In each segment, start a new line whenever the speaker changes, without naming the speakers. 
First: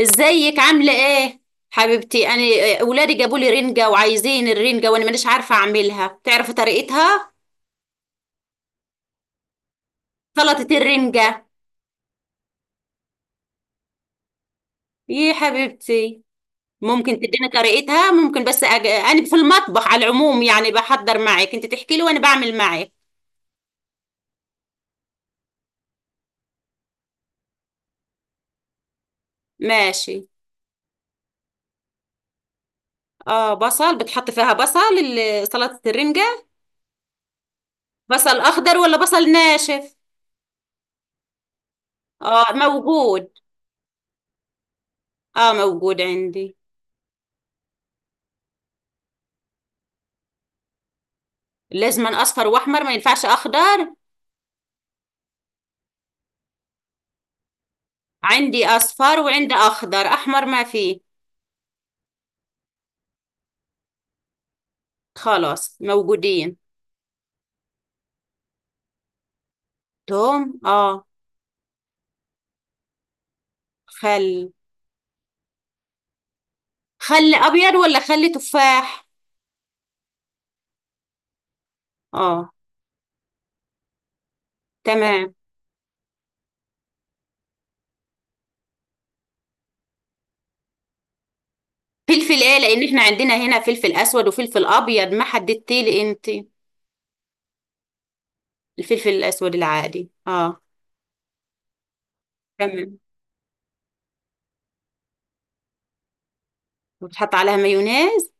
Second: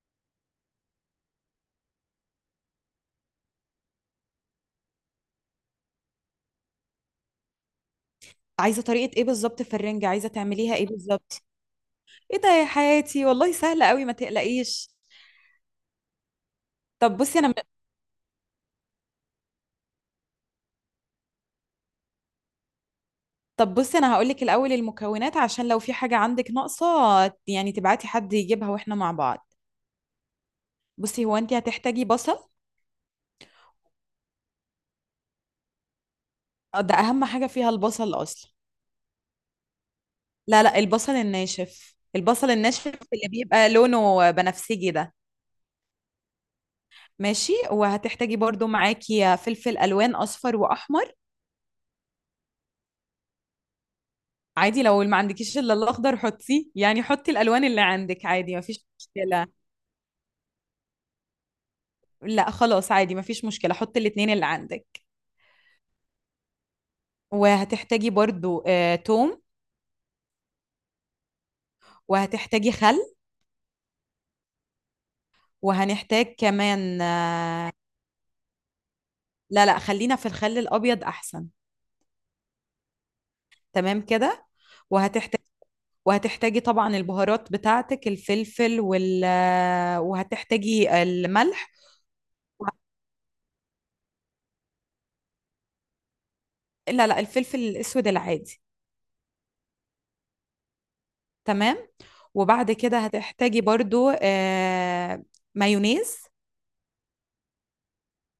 ازيك، عامله ايه، حبيبتي؟ انا آه، اولادي جابوا لي رنجه وعايزين الرنجه وانا مانيش عارفه اعملها، تعرفي طريقتها؟
عايزه طريقه ايه بالظبط في الرنجه؟ عايزه تعمليها
سلطه
ايه بالظبط؟
الرنجه.
ايه ده يا حياتي؟ والله سهله قوي، ما تقلقيش.
إيه يا حبيبتي؟ ممكن
طب بصي
تديني
انا
طريقتها؟ ممكن بس انا في المطبخ على العموم، يعني بحضر معك، انت تحكي لي وانا بعمل معك.
طب بصي انا هقول لك الاول المكونات عشان لو في حاجه عندك ناقصه، يعني تبعتي حد يجيبها واحنا مع بعض.
ماشي.
بصي، هو انت هتحتاجي بصل.
اه، بصل. بتحط فيها بصل سلطه الرنجه؟
ده اهم حاجه فيها البصل
بصل
اصلا.
اخضر ولا بصل ناشف؟
لا لا، البصل الناشف، البصل
اه
الناشف اللي
موجود.
بيبقى لونه بنفسجي ده.
اه موجود عندي.
ماشي، وهتحتاجي برضو معاكي فلفل الوان اصفر واحمر.
لازم اصفر واحمر؟ ما ينفعش اخضر؟
عادي لو ما عندكيش الا الاخضر حطيه، يعني حطي الالوان اللي عندك عادي
عندي
مفيش
اصفر
مشكله.
وعندي اخضر، احمر ما فيه.
لا خلاص، عادي مفيش مشكله، حطي الاتنين اللي عندك.
خلاص موجودين.
وهتحتاجي برضو توم.
توم، اه.
وهتحتاجي خل.
خل.
وهنحتاج كمان
خل ابيض ولا خل تفاح؟
لا لا، خلينا في الخل الابيض احسن.
اه.
تمام كده.
تمام.
وهتحتاج وهتحتاجي طبعا البهارات بتاعتك، الفلفل وال آه، وهتحتاجي الملح.
فلفل ايه؟ لان احنا عندنا هنا فلفل اسود وفلفل ابيض، ما حددتي لي انت.
لا لا، الفلفل الاسود العادي.
الفلفل الاسود العادي، اه.
تمام. وبعد
تمام.
كده هتحتاجي برضو مايونيز.
وبتحط عليها مايونيز؟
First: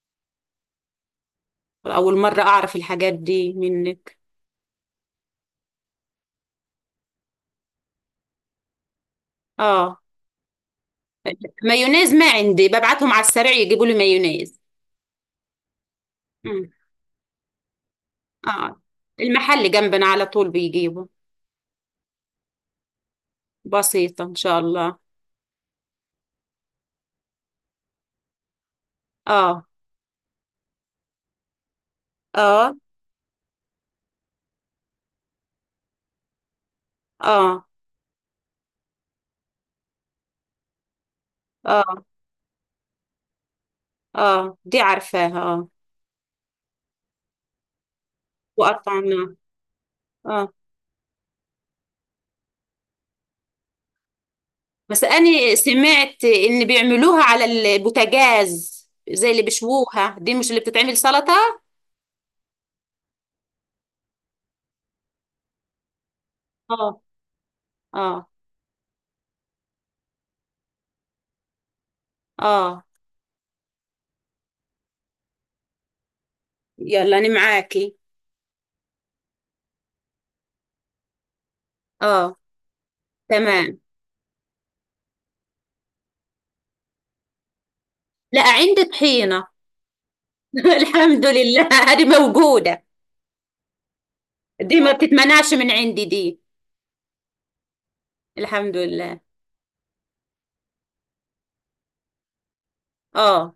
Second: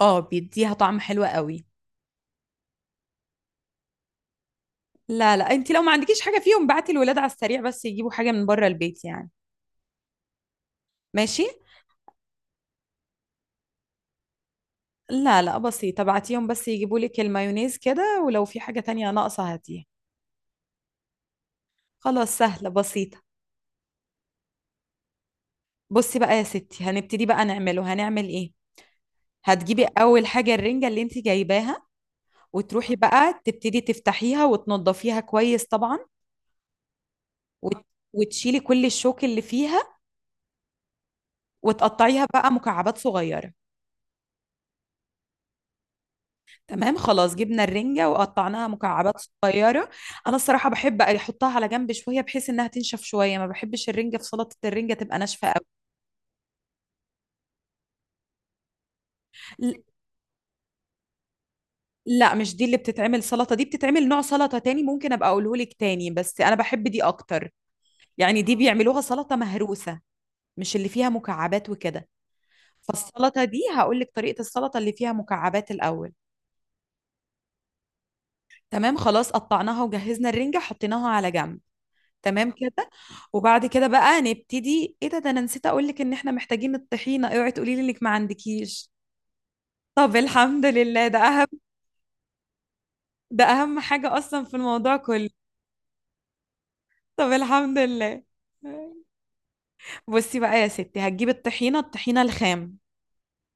اه بيديها طعم حلو قوي.
اول مره اعرف الحاجات دي منك.
لا لا، انت لو ما عندكيش حاجة فيهم بعتي الولاد على السريع بس يجيبوا حاجة من بره البيت يعني.
اه.
ماشي.
مايونيز ما عندي، ببعتهم على السريع يجيبوا لي مايونيز.
لا لا، بسيطة، بعتيهم بس
مم.
يجيبوا لك المايونيز كده، ولو في
اه.
حاجة تانية ناقصة
المحل
هاتيها.
جنبنا على طول بيجيبوا.
خلاص سهلة بسيطة.
بسيطة إن شاء الله.
بصي بقى يا ستي، هنبتدي بقى نعمله، هنعمل ايه.
آه.
هتجيبي اول حاجة الرنجة اللي انت جايباها،
آه.
وتروحي بقى تبتدي تفتحيها وتنضفيها كويس طبعا،
آه.
وت- وتشيلي كل الشوك اللي فيها،
آه.
وتقطعيها بقى مكعبات صغيرة.
آه، دي عارفاها، آه.
تمام خلاص، جبنا الرنجة وقطعناها مكعبات
وقطعناها.
صغيرة. أنا
آه.
الصراحة بحب أحطها على جنب شوية بحيث إنها تنشف شوية، ما بحبش الرنجة في سلطة الرنجة
بس
تبقى ناشفة
أنا
أوي.
سمعت إن بيعملوها على البوتاجاز، زي اللي
ل-
بيشووها، دي مش اللي بتتعمل سلطة؟
لا، مش دي اللي بتتعمل سلطة، دي بتتعمل نوع سلطة تاني، ممكن أبقى أقولهولك تاني بس أنا بحب
آه.
دي أكتر.
آه.
يعني دي بيعملوها سلطة مهروسة، مش اللي فيها مكعبات وكده.
آه.
فالسلطة دي هقولك طريقة السلطة اللي فيها مكعبات الأول.
يلا أنا معاكي.
تمام خلاص، قطعناها وجهزنا الرنجة، حطيناها على جنب.
آه.
تمام كده. وبعد
تمام.
كده بقى نبتدي ايه، ده انا نسيت اقول لك ان احنا محتاجين الطحينة، اوعي تقولي لي انك ما
لا، عندي
عندكيش.
طحينة.
طب الحمد لله،
الحمد لله، هذه موجودة.
ده اهم حاجة اصلا في
دي ما
الموضوع كله.
بتتمنعش من عندي دي.
طب الحمد لله.
الحمد لله.
بصي بقى يا ستي، هتجيبي الطحينة، الطحينة الخام.
آه.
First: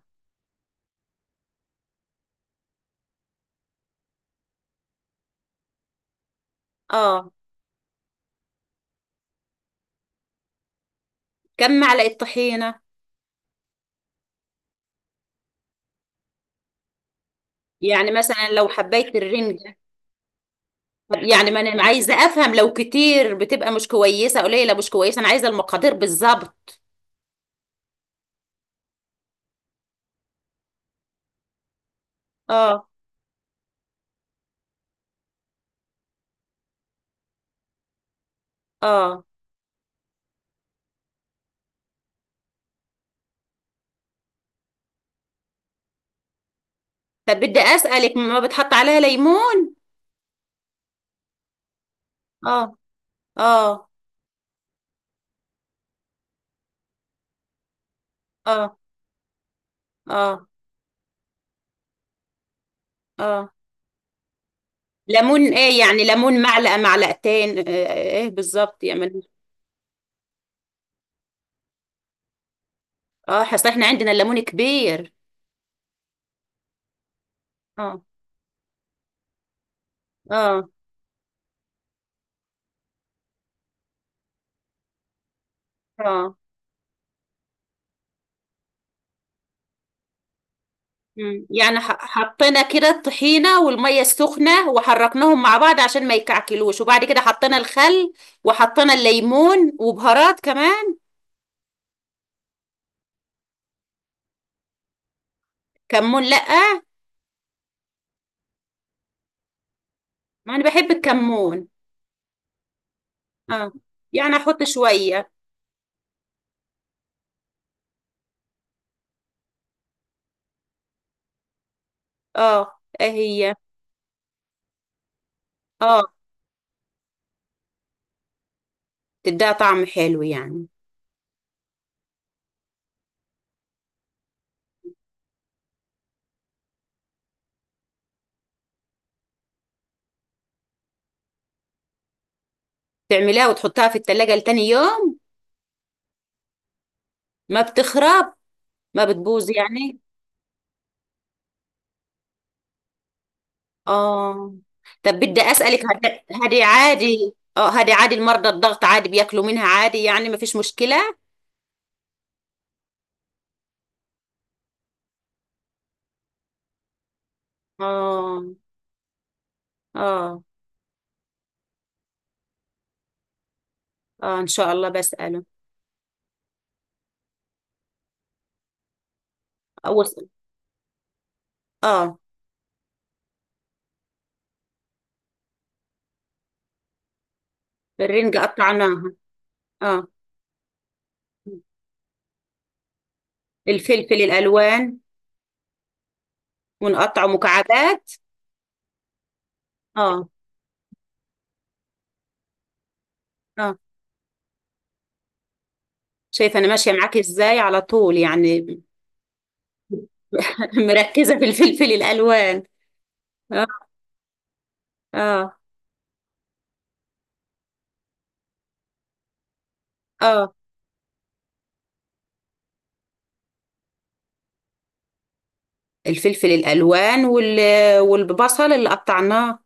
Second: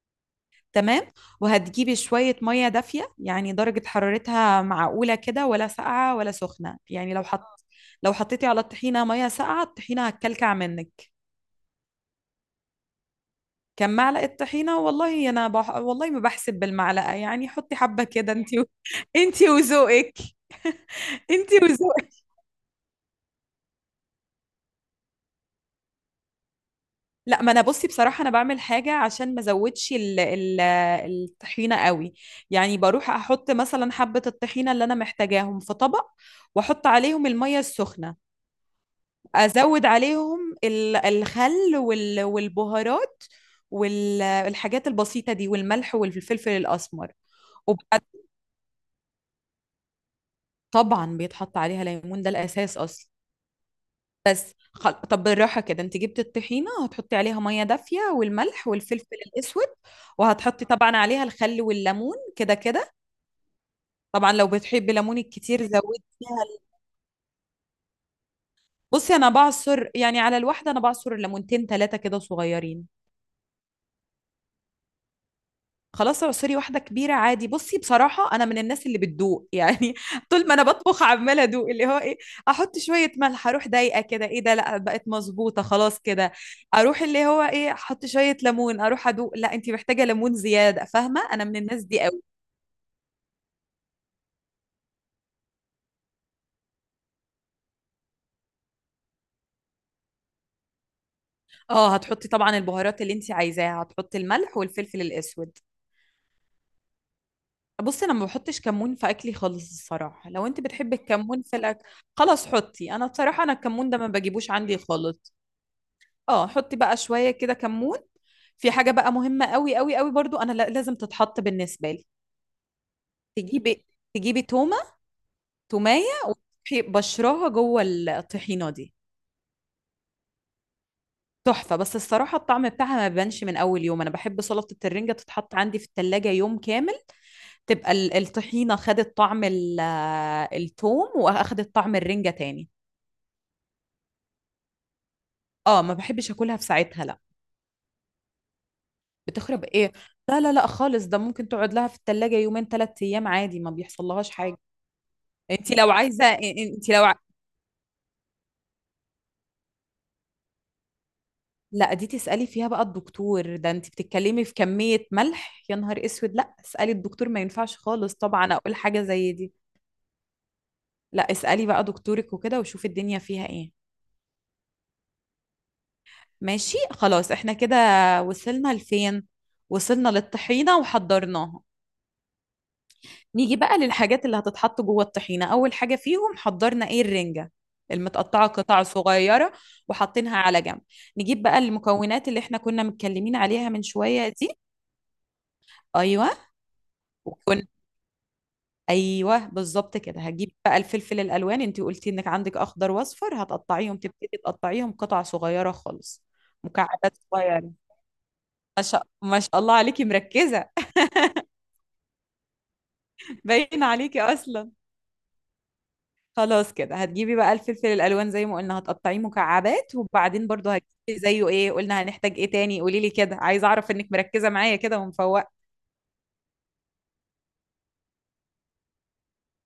تمام. وهتجيبي شوية مية دافية، يعني درجة حرارتها معقولة كده، ولا ساقعة ولا سخنة، يعني
آه.
لو حطيتي على الطحينة مية ساقعة الطحينة هتكلكع منك.
كم معلقة طحينة؟
كم معلقة طحينة؟ والله ما بحسب بالمعلقة، يعني حطي حبة
يعني
كده.
مثلا لو حبيت
أنت
الرنجة،
وذوقك. أنت
يعني ما انا عايزة
وذوقك.
افهم، لو كتير بتبقى مش كويسة، قليلة مش كويسة، انا عايزة المقادير بالظبط.
لا، ما أنا بصي بصراحة، أنا بعمل حاجة عشان ما أزودش الطحينة قوي. يعني
اه.
بروح أحط مثلا حبة الطحينة اللي أنا محتاجاهم في طبق، وأحط عليهم المية السخنة،
اه.
أزود عليهم الخل والبهارات والحاجات البسيطة دي، والملح والفلفل الأسمر.
طب بدي
وبعد
اسألك، ما بتحط عليها ليمون؟
طبعا بيتحط عليها ليمون، ده
اه.
الأساس أصلا.
اه.
طب بالراحة كده، انت جبت الطحينة هتحطي عليها مية دافية والملح
اه.
والفلفل الأسود،
اه.
وهتحطي طبعا عليها الخل والليمون كده كده.
اه.
طبعا لو بتحبي ليمون
ليمون
الكتير
ايه يعني؟
زودي
ليمون
فيها
معلقة، معلقتين، آه، آه، ايه بالظبط
بصي
يعني؟
أنا بعصر يعني على الواحدة، أنا بعصر ليمونتين ثلاثة كده صغيرين.
اه، اصل احنا عندنا الليمون كبير.
خلاص اعصري واحدة كبيرة عادي. بصي
اه.
بصراحة، أنا من الناس اللي بتدوق يعني، طول ما أنا
اه.
بطبخ عمالة أدوق، اللي هو إيه، أحط شوية ملح، أروح ضايقة كده، إيه ده، لأ بقت مظبوطة خلاص كده.
اه.
أروح اللي هو إيه، أحط شوية ليمون، أروح أدوق، لأ أنت محتاجة ليمون زيادة، فاهمة، أنا
مم.
من
يعني
الناس دي قوي.
حطينا كده الطحينة والمية السخنة وحركناهم مع بعض عشان ما يكعكلوش، وبعد كده حطينا الخل وحطينا الليمون وبهارات كمان.
أه، هتحطي طبعا البهارات اللي أنت عايزاها، هتحطي الملح والفلفل الأسود.
كمون، لأ.
بصي أنا ما بحطش كمون في أكلي خالص الصراحة، لو
ما
أنت
أنا بحب
بتحبي الكمون في
الكمون.
الأكل، خلاص حطي، أنا بصراحة أنا
اه.
الكمون ده ما
يعني
بجيبوش
أحط
عندي
شوية؟
خالص. اه حطي بقى شوية كده كمون. في حاجة بقى مهمة قوي قوي قوي برضو، انا لازم تتحط بالنسبة لي.
اه. إيه هي؟
تجيبي تجيبي تومة، تومية،
اه.
وتروحي بشراها جوه الطحينة دي.
تديها طعم حلو يعني؟
تحفة، بس الصراحة الطعم بتاعها ما بيبانش من أول يوم، أنا بحب سلطة الرنجة تتحط عندي في التلاجة يوم كامل، تبقى الطحينة خدت طعم التوم، وأخدت طعم الرنجة تاني.
تعملها وتحطها في التلاجة لتاني يوم؟
اه ما بحبش أكلها في ساعتها لا.
ما بتخرب، ما بتبوظ
بتخرب ايه،
يعني؟
لا لا لا خالص، ده ممكن تقعد لها في التلاجة يومين ثلاثة أيام عادي، ما بيحصل لهاش
اه.
حاجة.
طب بدي
انت
أسألك،
لو
هدي
عايزه
هدي
انت لو ع...
عادي؟ اه، هدي عادي؟ المرضى الضغط عادي بياكلوا منها؟ عادي يعني ما فيش مشكلة؟
لا دي تسالي فيها بقى الدكتور، ده انت بتتكلمي في كميه ملح، يا نهار اسود، لا اسالي الدكتور، ما ينفعش خالص
اه.
طبعا اقول حاجه زي دي.
اه.
لا اسالي بقى دكتورك وكده، وشوفي الدنيا فيها ايه.
اه، ان شاء الله بسأله.
ماشي خلاص، احنا كده وصلنا لفين؟
اول،
وصلنا للطحينه وحضرناها.
اه.
نيجي بقى للحاجات اللي هتتحط جوه الطحينه، اول حاجه فيهم حضرنا ايه، الرنجه
الرنج
المتقطعه قطع
قطعناها.
صغيره،
اه.
وحاطينها على جنب. نجيب بقى المكونات اللي احنا كنا متكلمين عليها من
الفلفل
شويه دي.
الالوان.
ايوه
ونقطعه
وكن
مكعبات.
ايوه بالظبط كده،
اه.
هجيب بقى الفلفل الالوان، انت قلتي انك عندك اخضر واصفر،
اه.
هتقطعيهم تبتدي تقطعيهم قطع صغيره خالص،
شايفه انا ماشيه معاك
مكعبات
ازاي
صغيره.
على طول يعني.
ما شاء الله عليكي مركزه،
مركزه في الفلفل الالوان. اه.
باين عليكي اصلا.
اه.
خلاص كده هتجيبي بقى الفلفل الالوان زي ما قلنا هتقطعيه مكعبات، وبعدين
اه.
برضو هتجيبي زيه، ايه قلنا هنحتاج ايه تاني، قولي لي كده، عايزه اعرف انك مركزه معايا كده ومفوقه.
الفلفل الالوان والبصل اللي قطعناه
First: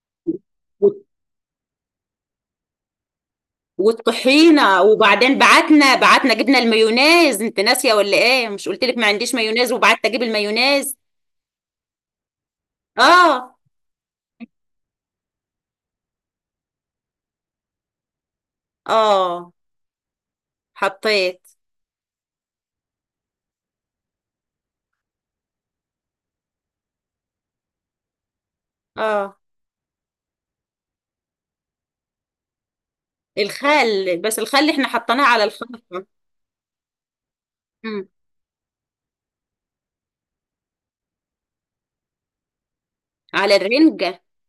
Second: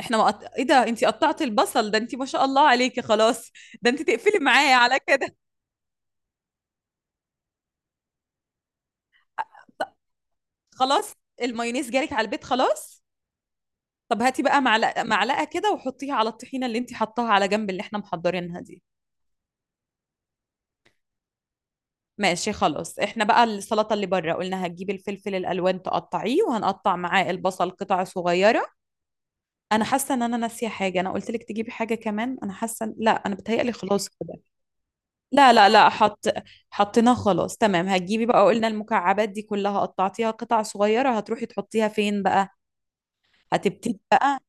احنا ما قط... ايه ده
وال-
انت قطعتي البصل، ده انت ما شاء الله عليكي خلاص، ده انت تقفلي معايا
والطحينه،
على كده،
وبعدين بعتنا جبنا المايونيز، انت ناسيه ولا ايه؟ مش قلت لك ما عنديش مايونيز وبعتت اجيب المايونيز؟
خلاص المايونيز جالك على البيت خلاص.
اه.
طب هاتي بقى معلقه معلقه كده، وحطيها على الطحينه اللي انت حطاها على جنب اللي احنا محضرينها دي.
اه، حطيت.
ماشي خلاص، احنا بقى السلطه اللي بره قلنا هتجيبي الفلفل الالوان تقطعيه، وهنقطع معاه البصل قطع صغيره.
اه.
انا حاسه ان انا ناسيه حاجه، انا قلت لك تجيبي حاجه كمان، انا حاسه لا انا بتهيألي خلاص
الخل؟
كده.
بس الخل احنا حطيناه على
لا لا لا،
الخلطة.
حطيناه خلاص تمام.
مم.
هتجيبي بقى قلنا المكعبات دي كلها قطعتيها قطع صغيره، هتروحي تحطيها فين بقى؟
على
هتبتدي
الرنجة.
بقى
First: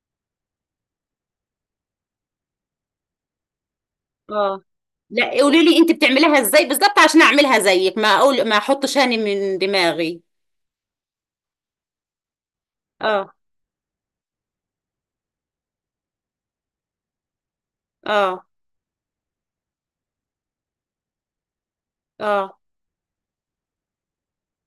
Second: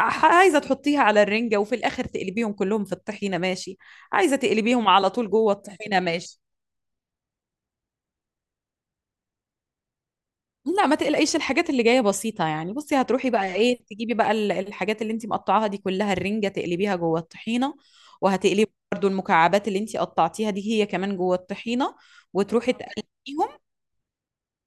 عايزه تحطيها على الرنجه، وفي الاخر تقلبيهم كلهم في الطحينه، ماشي. عايزه
اه.
تقلبيهم على
لا،
طول جوه
قولي لي انت
الطحينه،
بتعمليها
ماشي.
ازاي بالظبط عشان اعملها زيك، ما اقول ما احطش هاني من دماغي.
لا ما تقلقيش الحاجات اللي جايه بسيطه يعني، بصي هتروحي
اه.
بقى ايه، تجيبي بقى الحاجات اللي انت مقطعاها دي كلها، الرنجه، تقلبيها جوه الطحينه،
اه.
وهتقلبي برضو المكعبات اللي انت قطعتيها دي هي كمان جوه الطحينه،
اه.
وتروحي تقلبيهم.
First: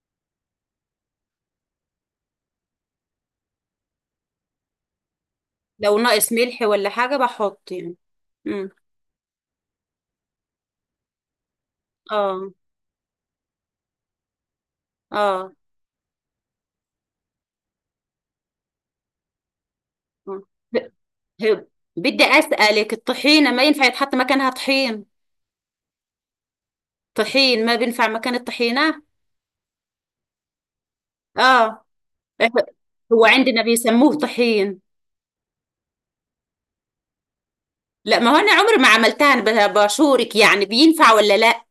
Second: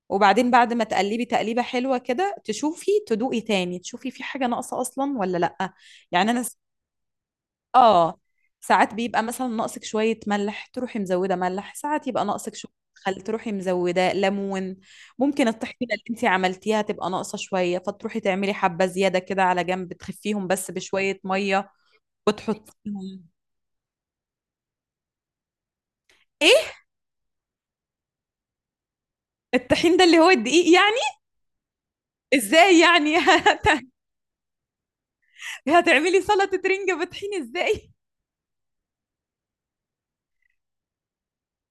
وبعدين بعد ما تقلبي تقليبه حلوه كده تشوفي، تدوقي تاني تشوفي في حاجه ناقصه اصلا ولا لا.
لو
يعني
ناقص
انا
ملح ولا حاجة بحط يعني؟
اه،
مم.
ساعات بيبقى مثلا ناقصك شوية ملح تروحي مزودة ملح، ساعات يبقى
اه.
ناقصك شوية خل تروحي مزودة ليمون. ممكن
اه.
الطحينة اللي انتي عملتيها تبقى ناقصة شوية، فتروحي تعملي حبة زيادة كده على جنب
آه.
تخفيهم بس
ب-
بشوية
هب.
مية
بدي اسألك،
وتحطيهم.
الطحينة ما ينفع يتحط مكانها طحين؟
ايه،
طحين ما بينفع مكان الطحينة؟
الطحين ده اللي هو الدقيق يعني؟
اه. إيه،
ازاي يعني
هو عندنا بيسموه طحين.
هتعملي سلطة رنجة بطحين ازاي؟
لا، ما هو انا عمري ما عملتها، انا بشورك يعني، بينفع ولا لا؟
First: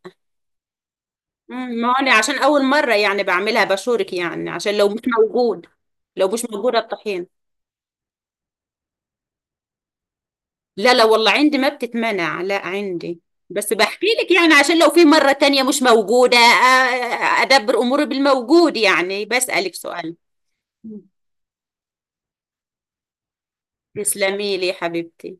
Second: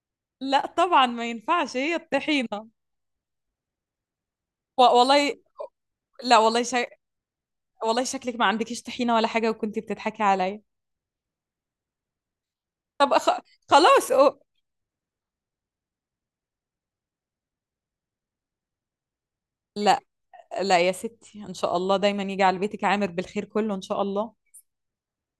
لا طبعا ما
مم،
ينفعش،
ما هو
هي
انا عشان اول
الطحينة.
مره يعني بعملها بشورك، يعني عشان لو مش
والله
موجود، لو
لا
مش
والله شا...
موجوده الطحين.
والله شكلك ما عندكيش طحينة ولا حاجة وكنتي بتضحكي عليا.
لا لا، والله عندي، ما بتتمنع، لا
طب
عندي. بس بحكي
خلاص
لك يعني عشان لو في مره تانية مش موجوده، ادبر اموري بالموجود يعني، بسالك
لا
سؤال.
لا يا
مم.
ستي ان شاء الله دايما يجي على بيتك عامر بالخير كله ان شاء الله.
تسلمي لي يا حبيبتي.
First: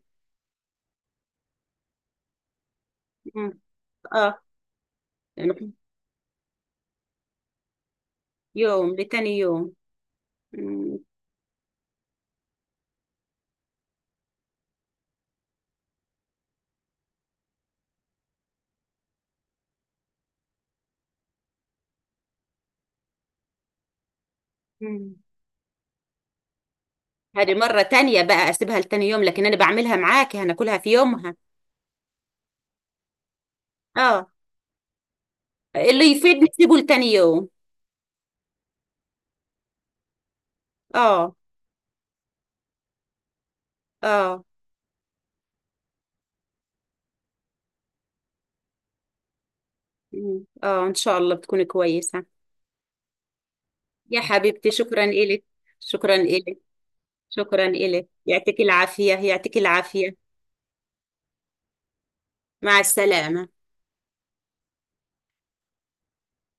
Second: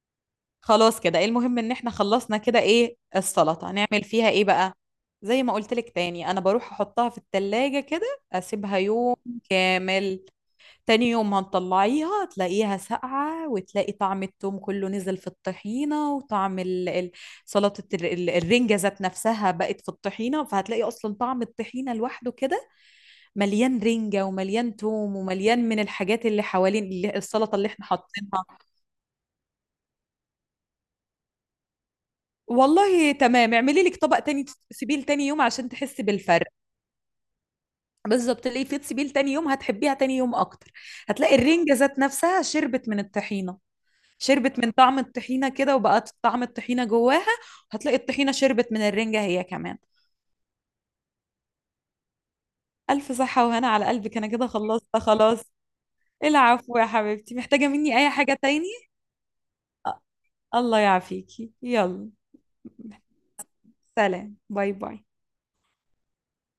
خلاص كده، ايه المهم ان احنا خلصنا كده، ايه
مم.
السلطه هنعمل فيها
اه،
ايه بقى؟ زي ما
يعني.
قلت لك تاني انا بروح احطها في التلاجة كده، اسيبها
يوم
يوم
لتاني يوم.
كامل.
مم.
تاني يوم هنطلعيها تلاقيها ساقعه، وتلاقي طعم التوم كله نزل في الطحينه، وطعم سلطه الرنجه ذات نفسها بقت في الطحينه، فهتلاقي اصلا طعم الطحينه لوحده كده مليان رنجة ومليان
مم.
توم ومليان من الحاجات اللي حوالين اللي
هذه
السلطة اللي
مرة
احنا
تانية
حاطينها.
بقى اسيبها لتاني يوم، لكن انا بعملها معاكي هناكلها في يومها.
والله تمام، اعملي لك طبق
اه.
تاني تسيبيه تاني يوم عشان تحسي
اللي يفيد
بالفرق.
نسيبه لتاني يوم.
بالظبط، اللي في تسيبيه تاني يوم هتحبيها تاني يوم اكتر،
اه.
هتلاقي الرنجة ذات نفسها شربت من الطحينة،
اه.
شربت من طعم الطحينة كده وبقت طعم الطحينة جواها، هتلاقي الطحينة شربت من الرنجة هي كمان.
مم. اه، ان شاء الله بتكوني كويسة.
ألف صحة وهنا على قلبك،
يا
أنا كده
حبيبتي
خلصت
شكرا
خلاص.
إلك. شكرا إلك.
العفو يا حبيبتي،
شكرا
محتاجة مني
إلك،
أي حاجة
يعطيك
تاني؟
العافية، يعطيك العافية.
الله يعافيكي، يلا
مع السلامة.
سلام باي باي.